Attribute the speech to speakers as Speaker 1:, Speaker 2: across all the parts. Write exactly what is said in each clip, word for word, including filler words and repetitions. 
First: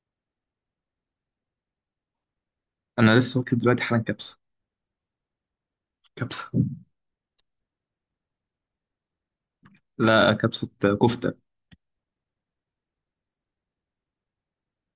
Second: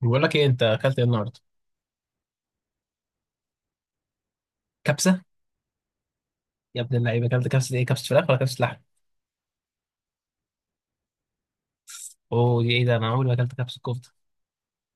Speaker 1: بقول لك ايه؟ انت اكلت ايه النهارده؟
Speaker 2: انا لسه واكل دلوقتي حالا كبسه.
Speaker 1: كبسه.
Speaker 2: كبسه.
Speaker 1: يا ابن اللعيبه، اكلت كبسه، ايه؟ كبسه فراخ ولا كبسه لحم؟
Speaker 2: لا، كبسه. كفته.
Speaker 1: اوه، دي ايه ده؟ انا عمري ما اكلت كبسه كفته.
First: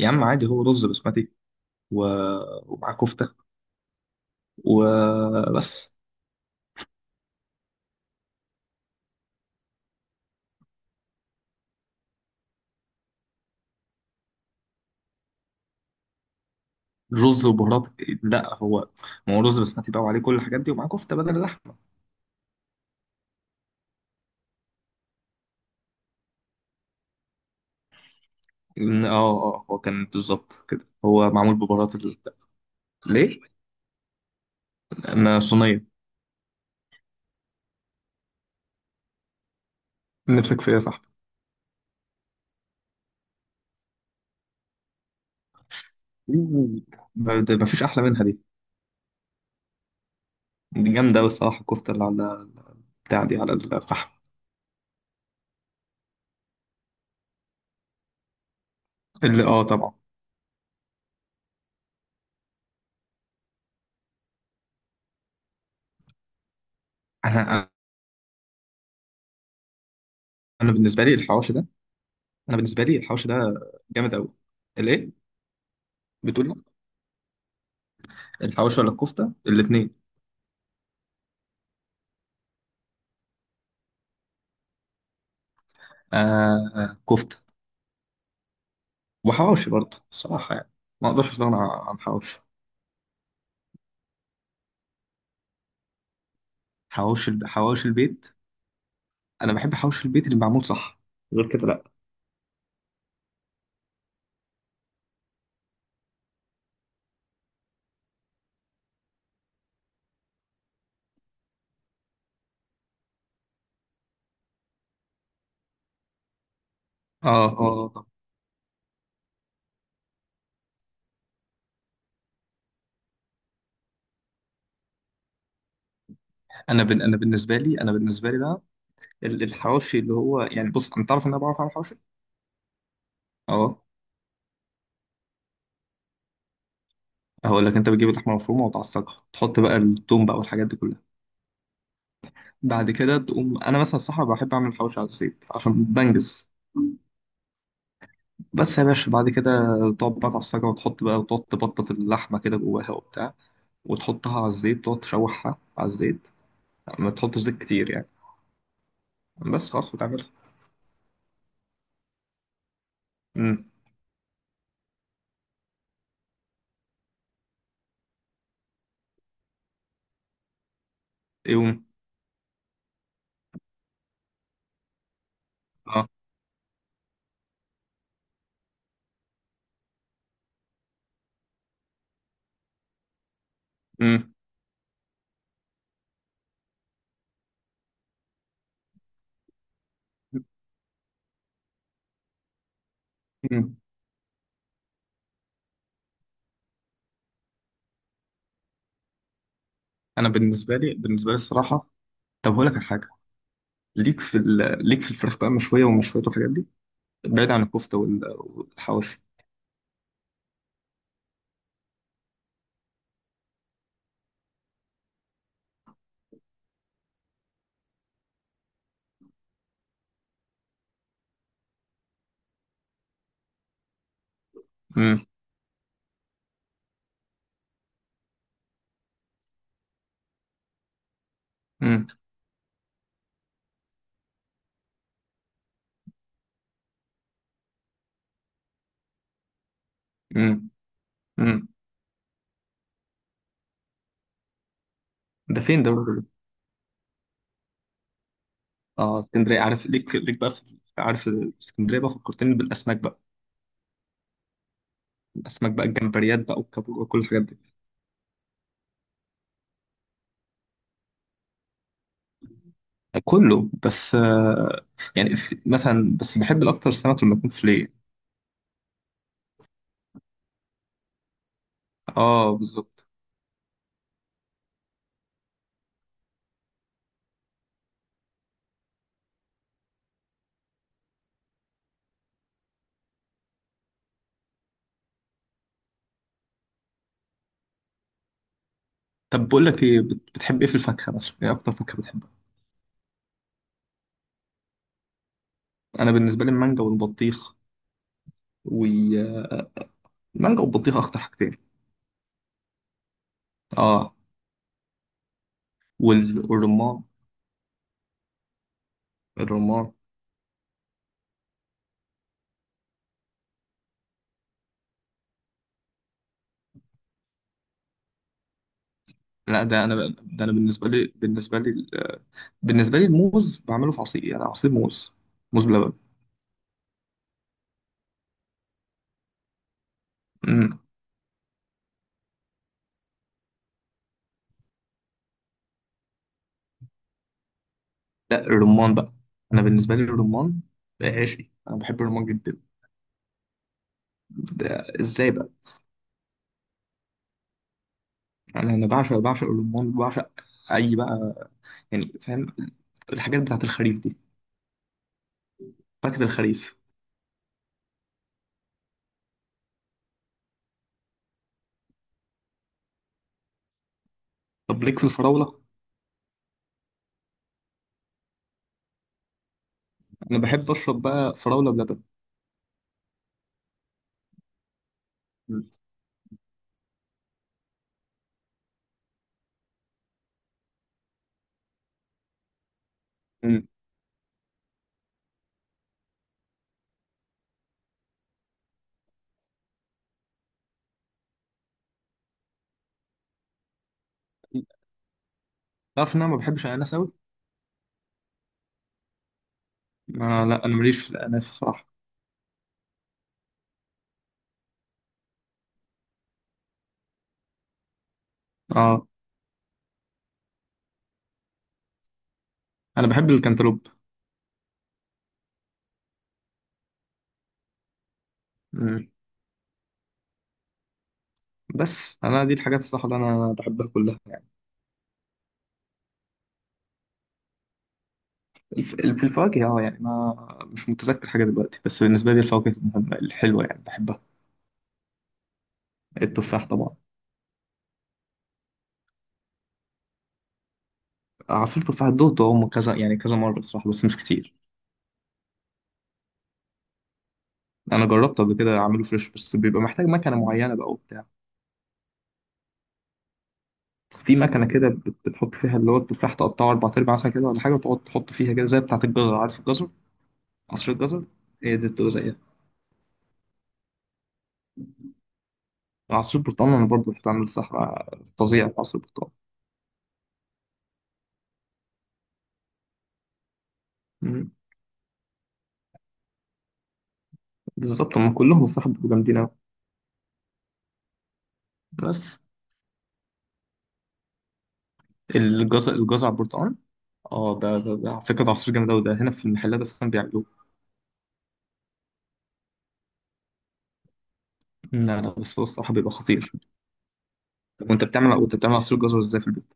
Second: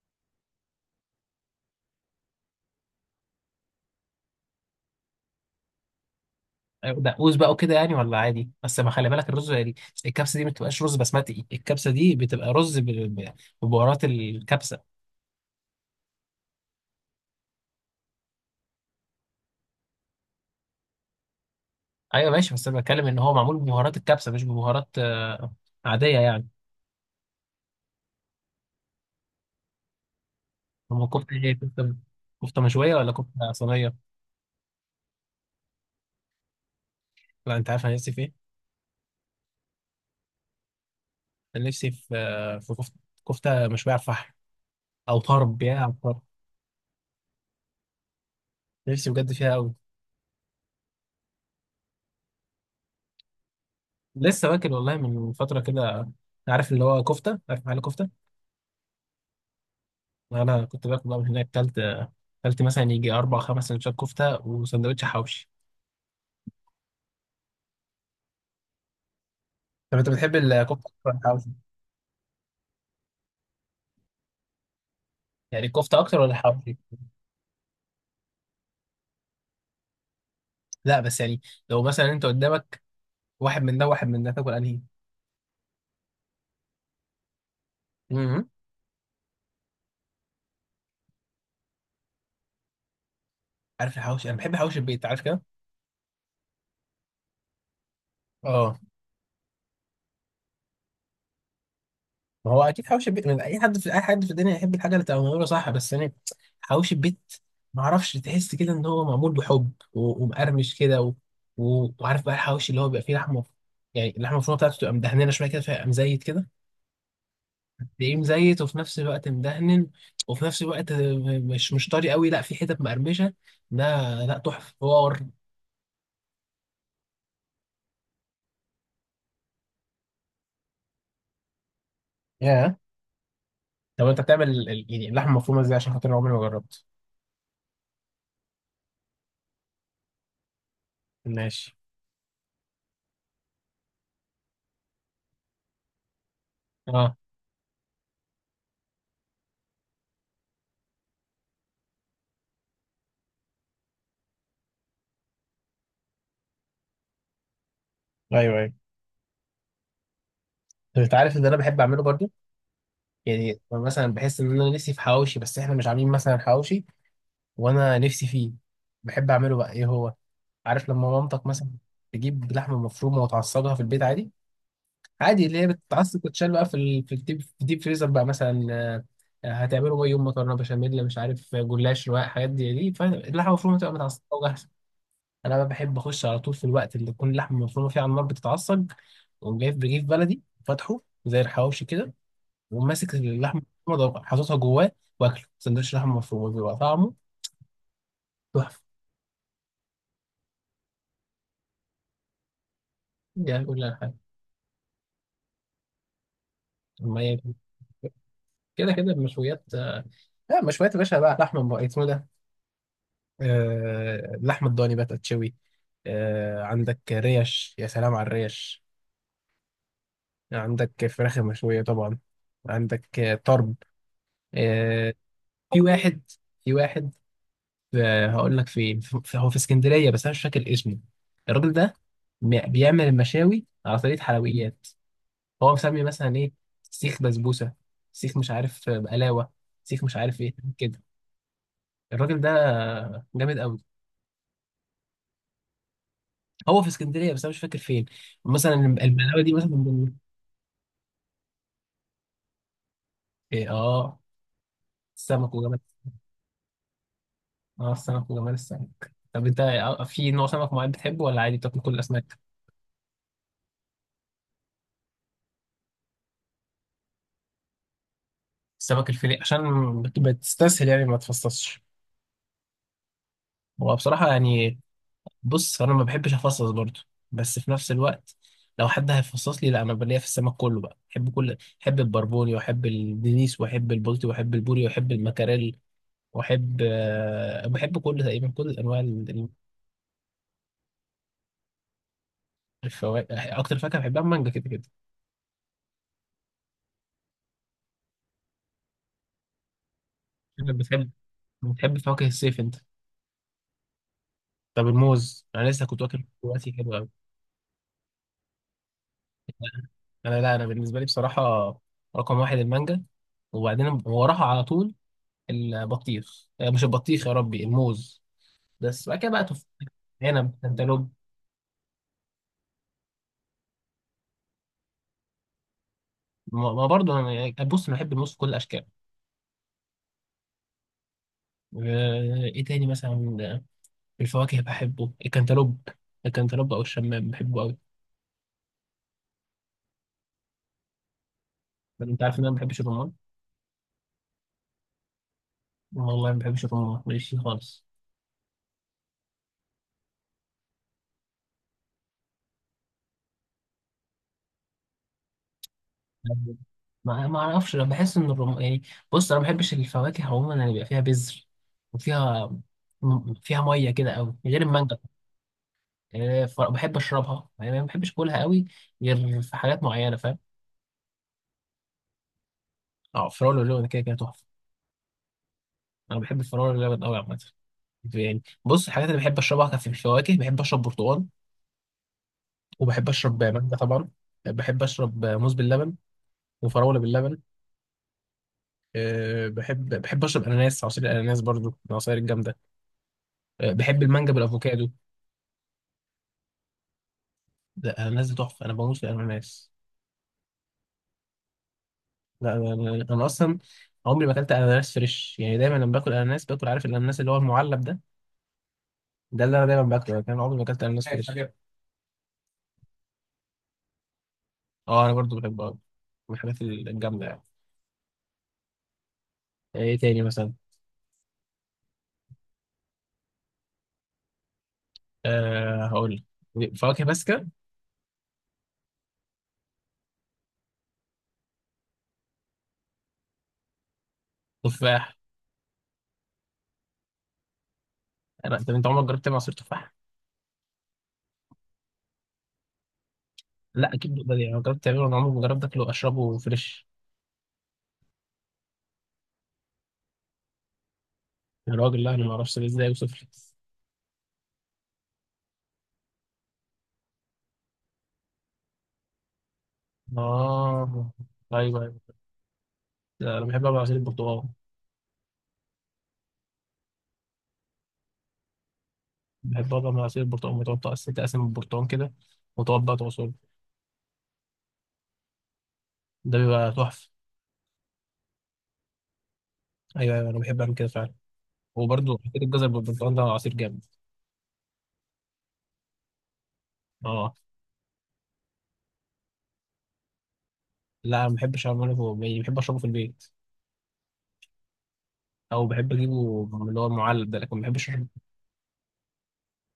Speaker 2: يا عم عادي، هو رز بسمتي و... ومعاه كفته وبس.
Speaker 1: أيوة، دقوس بقى وكده يعني، ولا عادي، بس ما خلي بالك الرز يعني. الكبسه دي ما بتبقاش رز بسمتي، الكبسه دي بتبقى رز ب- ب- ببهارات الكبسه.
Speaker 2: رز وبهارات. لا، هو ما هو رز بسمتي بقى، وعليه كل الحاجات دي، ومعاه كفته بدل اللحمه.
Speaker 1: ايوه ماشي، بس انا بتكلم ان هو معمول ببهارات الكبسه، مش ببهارات آه، عاديه يعني.
Speaker 2: إن- اه اه هو كان بالظبط كده،
Speaker 1: هم
Speaker 2: هو
Speaker 1: كفته، ايه؟
Speaker 2: معمول
Speaker 1: كفته
Speaker 2: ببهارات ال...
Speaker 1: كفته مشويه ولا
Speaker 2: ليه؟
Speaker 1: كفته صينيه؟
Speaker 2: ما صينيه.
Speaker 1: لا، انت عارف انا نفسي في ايه.
Speaker 2: نفسك في ايه يا صاحبي؟
Speaker 1: انا نفسي في آه، في كفته. كفته مشويه على الفحم، او طرب، يا عم، طرب.
Speaker 2: أوه. ما ده- ما فيش احلى منها دي.
Speaker 1: نفسي بجد فيها قوي.
Speaker 2: دي جامده أوي الصراحه، الكفته اللي على بتاع دي على الفحم.
Speaker 1: لسه واكل والله من فترة كده. عارف اللي هو كفتة؟ عارف محل كفتة؟
Speaker 2: اللي، اه، طبعا.
Speaker 1: أنا كنت باكل بقى من هناك، كلت كلت مثلا يجي أربع خمس سندوتشات كفتة وسندوتش حواوشي.
Speaker 2: انا
Speaker 1: طب أنت بتحب الكفتة
Speaker 2: انا
Speaker 1: أكتر
Speaker 2: بالنسبه
Speaker 1: ولا
Speaker 2: لي
Speaker 1: الحواوشي؟
Speaker 2: الحواوشي ده، انا بالنسبه لي الحوش ده، جامد قوي. الايه؟
Speaker 1: يعني الكفتة أكتر ولا
Speaker 2: بتقول لي؟
Speaker 1: الحواوشي؟
Speaker 2: الحوش ولا الكفته؟ الاثنين.
Speaker 1: لا بس يعني، لو مثلا أنت قدامك واحد من ده واحد من ده، تاكل أنهي؟
Speaker 2: آه، كفته.
Speaker 1: مم.
Speaker 2: وحواوشي برضه الصراحه يعني، ما اقدرش استغنى عن حواوشي.
Speaker 1: عارف الحواوشي؟ أنا بحب حواوشي البيت، عارف كده؟
Speaker 2: حواوشي الب- حواوشي البيت.
Speaker 1: اه.
Speaker 2: انا بحب حواوشي البيت اللي معمول صح، غير كده لا.
Speaker 1: ما هو اكيد حوش البيت، من اي حد في اي حد في الدنيا يحب الحاجه اللي تبقى معموله صح بس يعني. حوش البيت، ما اعرفش، تحس كده ان هو معمول بحب و... ومقرمش كده و... و... وعارف بقى الحوش اللي هو بيبقى فيه لحمه، يعني اللحمه المفرومه بتاعته تبقى مدهنه شويه كده فيبقى مزيت كده.
Speaker 2: اه، اه، طب.
Speaker 1: تلاقيه مزيت، وفي نفس الوقت مدهن، وفي نفس الوقت مش مش طري قوي، لا، في حتت مقرمشه ده. لا، تحفه، حوار.
Speaker 2: انا بن... انا بالنسبه لي انا بالنسبه لي بقى، ال- الحواوشي اللي هو يعني، بص، انت تعرف ان انا بعرف اعمل حواوشي.
Speaker 1: ياه.
Speaker 2: اه،
Speaker 1: طب انت بتعمل ال- ال- يعني اللحمه المفرومه ازاي؟ عشان خاطر أنا عمري ما جربت.
Speaker 2: هقول لك، انت بتجيب اللحمه المفرومه وتعصجها، تحط بقى التوم بقى والحاجات دي كلها.
Speaker 1: ماشي.
Speaker 2: بعد كده تقوم انا مثلا الصراحه بحب اعمل حواوشي على الزيت عشان بنجز.
Speaker 1: اه.
Speaker 2: بس يا باشا بعد كده تقعد بقى تعصجها، وتحط بقى، وتقعد تبطط اللحمة كده جواها وبتاع، وتحطها على الزيت، تقعد تشوحها على الزيت. ما تحطش زيت كتير يعني،
Speaker 1: ايوه ايوه.
Speaker 2: بس خلاص وتعملها.
Speaker 1: انت عارف ان انا بحب اعمله برضو. يعني
Speaker 2: امم.
Speaker 1: مثلا بحس ان انا نفسي في حواوشي بس احنا مش عاملين مثلا حواوشي، وانا نفسي فيه. بحب اعمله بقى، ايه هو، عارف لما مامتك مثلا
Speaker 2: يوم.
Speaker 1: تجيب لحمه مفرومه وتعصجها في البيت عادي، عادي اللي هي
Speaker 2: اه.
Speaker 1: بتتعصج وتتشال بقى في ال- في الديب في الديب فريزر بقى مثلا. آه، هتعمله بقى يوم مكرونه بشاميل، مش عارف، جلاش، رواق، حاجات دي دي فاللحمه المفرومه تبقى متعصجه
Speaker 2: امم،
Speaker 1: وجاهزه. انا بقى بحب اخش على طول في الوقت اللي تكون اللحمه المفرومه فيه على النار بتتعصج، واقوم جايب رغيف بلدي فاتحه زي الحواوشي كده، وماسك اللحمه
Speaker 2: امم.
Speaker 1: المفرومه حاططها جواه، واكله سندوتش لحمه مفرومه، بيبقى طعمه تحفه.
Speaker 2: انا بالنسبة لي بالنسبة لي الصراحة، طب هقول لك على حاجة.
Speaker 1: دي كل حاجه.
Speaker 2: ليك في ال... ليك في الفراخ بقى مشوية ومشوية والحاجات دي،
Speaker 1: ما هي
Speaker 2: بعيد عن الكفتة وال-
Speaker 1: كده كده
Speaker 2: والحواوشي.
Speaker 1: المشويات. لا، مشويات يا باشا بقى، لحمه بقى اسمه ده. آه اللحمه الضاني بقى تتشوي. آه عندك ريش، يا سلام على الريش. عندك فراخ مشويه طبعا. عندك آه، طرب. آه.
Speaker 2: امم.
Speaker 1: في واحد في واحد، آه هقول لك فين، في- هو في اسكندريه، بس انا مش فاكر اسمه، الراجل ده.
Speaker 2: امم.
Speaker 1: بيعمل المشاوي على طريقه حلويات. هو مسمي مثلا ايه، سيخ بسبوسه، سيخ مش عارف بقلاوه، سيخ مش عارف ايه
Speaker 2: امم.
Speaker 1: كده.
Speaker 2: امم.
Speaker 1: الراجل ده جامد قوي.
Speaker 2: ده فين ده؟
Speaker 1: هو في اسكندريه، بس انا مش فاكر فين. مثلا
Speaker 2: اه،
Speaker 1: البقلاوه دي
Speaker 2: اسكندرية،
Speaker 1: مثلا
Speaker 2: عارف؟
Speaker 1: من-
Speaker 2: ليك ليك بقى في... عارف، اسكندرية بقى فكرتني بالأسماك بقى.
Speaker 1: إيه إيه، اه. السمك
Speaker 2: اسماك
Speaker 1: وجمال.
Speaker 2: بقى، الجمبريات بقى والكابور وكل الحاجات دي.
Speaker 1: اه، السمك وجمال السمك. طب انت في نوع سمك معين بتحبه ولا عادي بتاكل كل الاسماك؟
Speaker 2: كله، بس آه، يعني في مثلا، بس بحب الاكتر سمك لما يكون فيليه.
Speaker 1: السمك الفيليه، عشان بتستسهل يعني، ما تفصصش.
Speaker 2: اه، بالظبط.
Speaker 1: هو بصراحه يعني، بص انا ما بحبش افصص برضو، بس في نفس الوقت لو حد هيفصص لي، لا، انا بليا في السمك كله بقى. بحب كل بحب البربوني، واحب الدنيس، واحب البلطي، واحب البوري، واحب المكاريل، واحب آه، بحب كل تقريبا كل انواع
Speaker 2: طب
Speaker 1: ال-
Speaker 2: بقول لك ايه، بت- بتحب ايه في الفاكهه مثلا؟ ايه اكتر فاكهه بتحبها؟
Speaker 1: الفواكه، اكتر فاكهه بحبها المانجا كده كده.
Speaker 2: انا بالنسبه لي المانجا والبطيخ والمانجا
Speaker 1: انت
Speaker 2: والبطيخ،
Speaker 1: بتحب
Speaker 2: اكتر حاجتين.
Speaker 1: بتحب فواكه الصيف انت؟
Speaker 2: اه،
Speaker 1: طب الموز، انا لسه كنت واكل
Speaker 2: وال-
Speaker 1: دلوقتي، حلو
Speaker 2: والرمان.
Speaker 1: قوي.
Speaker 2: الرمان.
Speaker 1: انا، لا، انا بالنسبه لي بصراحه، رقم واحد المانجا. وبعدين وراها على طول البطيخ، آه، مش البطيخ، يا ربي، الموز. بس بعد كده بقى
Speaker 2: لا،
Speaker 1: تفاح،
Speaker 2: ده انا ده انا
Speaker 1: عنب،
Speaker 2: بالنسبه
Speaker 1: كانتالوب.
Speaker 2: لي بالنسبه لي ال- بالنسبه لي الموز بعمله في عصير، يعني عصير موز، موز بلبن.
Speaker 1: ما ما برضه، انا يعني، بص انا بحب الموز في كل الاشكال.
Speaker 2: إمم.
Speaker 1: آه، ايه تاني مثلا؟ آه، في الفواكه بحبه الكنتالوب، الكنتالوب او الشمام بحبه قوي.
Speaker 2: لا، الرمان بقى. انا بالنسبه لي الرمان عشقي، انا بحب
Speaker 1: انت
Speaker 2: الرمان
Speaker 1: عارف ان انا ما
Speaker 2: جدا.
Speaker 1: بحبش الرمان؟
Speaker 2: ده ازاي بقى؟
Speaker 1: والله ما بحبش الرمان ماليش فيه خالص.
Speaker 2: انا انا بعشق بعشق الرمان بعشق. اي بقى، يعني، فاهم؟ الحاجات بتاعت الخريف دي، فاكهه الخريف.
Speaker 1: ما ما اعرفش، انا بحس ان الرم يعني، بص انا ما بحبش الفواكه عموما اللي بيبقى فيها بذر وفيها م- فيها ميه كده قوي، غير
Speaker 2: طب
Speaker 1: المانجا.
Speaker 2: ليك في الفراوله؟
Speaker 1: يعني ف- بحب اشربها يعني، ما بحبش اكلها قوي، غير في حاجات معينه، فاهم؟
Speaker 2: انا بحب اشرب بقى فراوله بلبن.
Speaker 1: اه، فراوله لون كده كده تحفه.
Speaker 2: م-
Speaker 1: انا بحب الفراوله اللبن قوي عامه. يعني بص، الحاجات اللي بحب اشربها كان في الفواكه، بحب اشرب برتقال، وبحب اشرب
Speaker 2: م.
Speaker 1: مانجا طبعا، بحب اشرب موز باللبن وفراوله باللبن. أه بحب بحب اشرب اناناس، عصير الاناناس برضو من العصاير الجامده. أه بحب المانجا بالافوكادو.
Speaker 2: تعرف ان انا ما بحبش الاناناس قوي؟
Speaker 1: ده الاناناس دي تحفه، انا بموت في الاناناس.
Speaker 2: آه، لا انا ماليش في الاناناس الصراحه.
Speaker 1: لا انا، انا أنا اصلا عمري ما اكلت اناناس فريش، يعني دايما لما باكل اناناس باكل، عارف، الاناناس اللي هو المعلب ده،
Speaker 2: اه،
Speaker 1: ده اللي انا دايما باكله، لكن انا عمري ما اكلت اناناس، عارف، فريش حاجة.
Speaker 2: انا بحب الكنتالوب.
Speaker 1: اه، انا برضو بحبه أوي. من الحاجات الجامده يعني.
Speaker 2: م.
Speaker 1: آه، ايه تاني مثلا؟
Speaker 2: بس انا دي الحاجات الصراحه اللي انا بحبها كلها.
Speaker 1: أه هقول لك، فواكه باسكة،
Speaker 2: الف- في الفواكه، اه يعني، ما مش متذكر حاجة دلوقتي، بس بالنسبة لي الفواكه المهمة الحلوة يعني بحبها.
Speaker 1: تفاح.
Speaker 2: التفاح طبعا.
Speaker 1: انا طب انت عمرك جربت تعمل عصير تفاح؟
Speaker 2: عصير تفاح دوقته، هم كذا يعني، كذا مرة بصراحة،
Speaker 1: لا
Speaker 2: بس
Speaker 1: اكيد
Speaker 2: مش
Speaker 1: بقدر يعني،
Speaker 2: كتير.
Speaker 1: أنا جربت تعمله، انا عمري ما جربت اكله اشربه فريش.
Speaker 2: أنا جربته قبل كده أعمله فريش، بس بيبقى محتاج مكنة معينة بقى وبتاع.
Speaker 1: يا راجل، لا انا ما اعرفش ده ازاي، يوصف لي.
Speaker 2: في مكنة كده، بت- بتحط فيها اللي هو التفاح، تقطعه أربع أرباع مثلا كده ولا حاجة، وتقعد تحط فيها كده زي بتاعة الجزر، عارف الجزر؟ عصير
Speaker 1: اه،
Speaker 2: الجزر. هي
Speaker 1: ايوه
Speaker 2: دي بتبقى
Speaker 1: ايوه.
Speaker 2: زيها.
Speaker 1: لا، انا بحب اعمل عصير البرتقال.
Speaker 2: عصير برتقال، أنا برضه بحب أعمل صحراء فظيع في عصير برتقال.
Speaker 1: بحب اعمل عصير البرتقال، بتقعد تقسم تقسم البرتقال كده وتقعد بقى تعصره،
Speaker 2: مم.
Speaker 1: ده بيبقى تحفه.
Speaker 2: بالظبط، هم كلهم الصراحة بيبقوا جامدين أوي.
Speaker 1: ايوه ايوه، انا بحب اعمل كده فعلا. وبرده
Speaker 2: بس
Speaker 1: عصير الجزر بالبرتقال، ده عصير جامد.
Speaker 2: الجزر الجزر على البرتقال،
Speaker 1: اه.
Speaker 2: اه. ده, ده, ده على فكرة، ده عصير جامد أوي، ده هنا في المحلات أصلا بيعملوه.
Speaker 1: لا، ما بحبش اعمله، هو- يعني بحب اشربه في البيت،
Speaker 2: لا لا، بس هو
Speaker 1: او بحب
Speaker 2: الصراحة بيبقى
Speaker 1: اجيبه
Speaker 2: خطير.
Speaker 1: من اللي هو المعلب ده، لكن ما بحبش.
Speaker 2: طب، وأنت بتعمل وأنت بتعمل عصير جزر إزاي في البيت؟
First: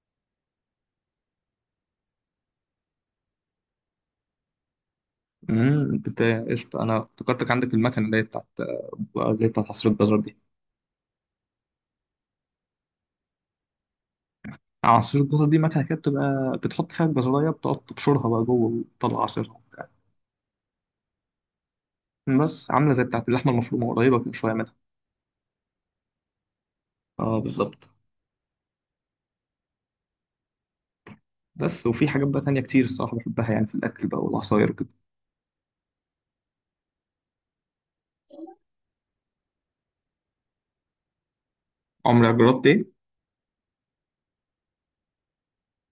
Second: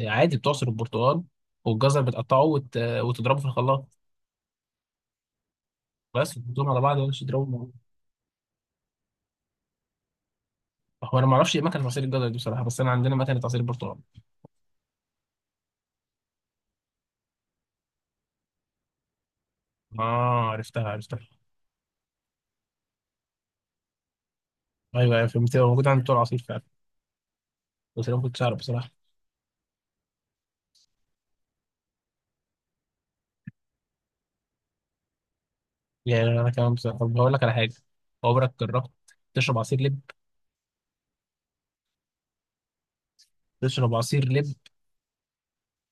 Speaker 1: عادي، بتعصر البرتقال، والجزر بتقطعه وت... وتضربه في الخلاط.
Speaker 2: امم،
Speaker 1: بس
Speaker 2: بت-
Speaker 1: وتحطهم على
Speaker 2: قشطة.
Speaker 1: بعض
Speaker 2: أنا
Speaker 1: ولا
Speaker 2: افتكرتك
Speaker 1: تضربهم؟
Speaker 2: عندك المكنة اللي هي بتاعت اللي هي بتاعت عصير الجزر دي.
Speaker 1: هو انا ما اعرفش ايه مكنه عصير الجزر دي بصراحه، بس انا عندنا مكنه عصير البرتقال.
Speaker 2: عصير الجزر دي مكنة كده، بتبقى بتحط فيها الجزراية، بتقعد تبشرها بقى جوه وتطلع عصيرها وبتاع.
Speaker 1: اه، عرفتها عرفتها.
Speaker 2: بس عاملة زي بتاعت اللحمة المفرومة، قريبة كده شوية منها.
Speaker 1: ايوه ايوه فهمت، هو موجود عند بتوع العصير فعلا.
Speaker 2: اه، بالظبط.
Speaker 1: بس انا ما كنتش اعرف بصراحه.
Speaker 2: بس وفي حاجات بقى تانية كتير الصراحة بحبها يعني، في الأكل بقى والعصاير وكده.
Speaker 1: يعني انا كمان بصراحه. طب هقول لك على حاجه، عمرك جربت تشرب عصير لب؟
Speaker 2: عمرك جربت إيه؟
Speaker 1: تشرب عصير لب.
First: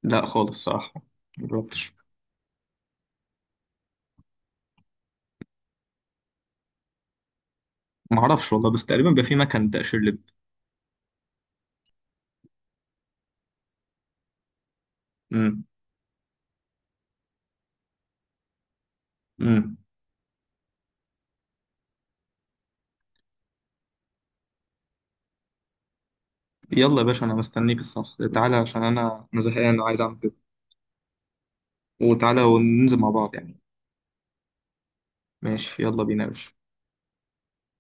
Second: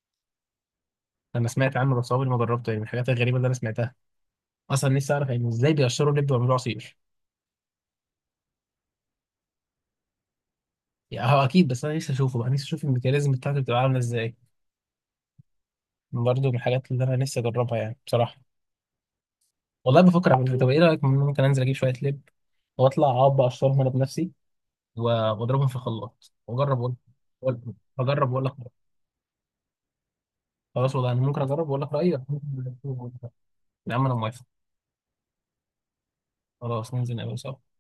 Speaker 2: لا خالص الصراحة،
Speaker 1: انا سمعت
Speaker 2: مجربتش.
Speaker 1: عنه بس عمري ما جربته، يعني من الحاجات الغريبه اللي انا سمعتها. اصلا نفسي اعرف يعني ازاي بيقشروا لب ويعملوه عصير.
Speaker 2: ما اعرفش والله، بس تقريبا بيبقى في مكان تقشير لب.
Speaker 1: يعني هو اكيد، بس انا نفسي اشوفه بقى، نفسي اشوف الميكانيزم بتاعته بتبقى عامله ازاي.
Speaker 2: امم.
Speaker 1: برضه من الحاجات اللي انا نفسي اجربها يعني بصراحه.
Speaker 2: امم.
Speaker 1: والله بفكر اعمل كده. طب ايه رايك، ممكن انزل اجيب شويه لب واطلع اقعد اقشرهم انا بنفسي، و- واضربهم في الخلاط واجرب واقول.
Speaker 2: يلا يا باشا، انا
Speaker 1: وأقول-
Speaker 2: مستنيك. الصح،
Speaker 1: اجرب واقول لك
Speaker 2: تعالى
Speaker 1: رأيي.
Speaker 2: عشان انا انا زهقان وعايز اعمل كده.
Speaker 1: خلاص والله، انا ممكن اجرب واقول لك رايي.
Speaker 2: وتعالى وننزل مع بعض يعني.
Speaker 1: يا عم، انا موافق.
Speaker 2: ماشي، يلا بينا يا باشا.
Speaker 1: خلاص ننزل نقابل سوا.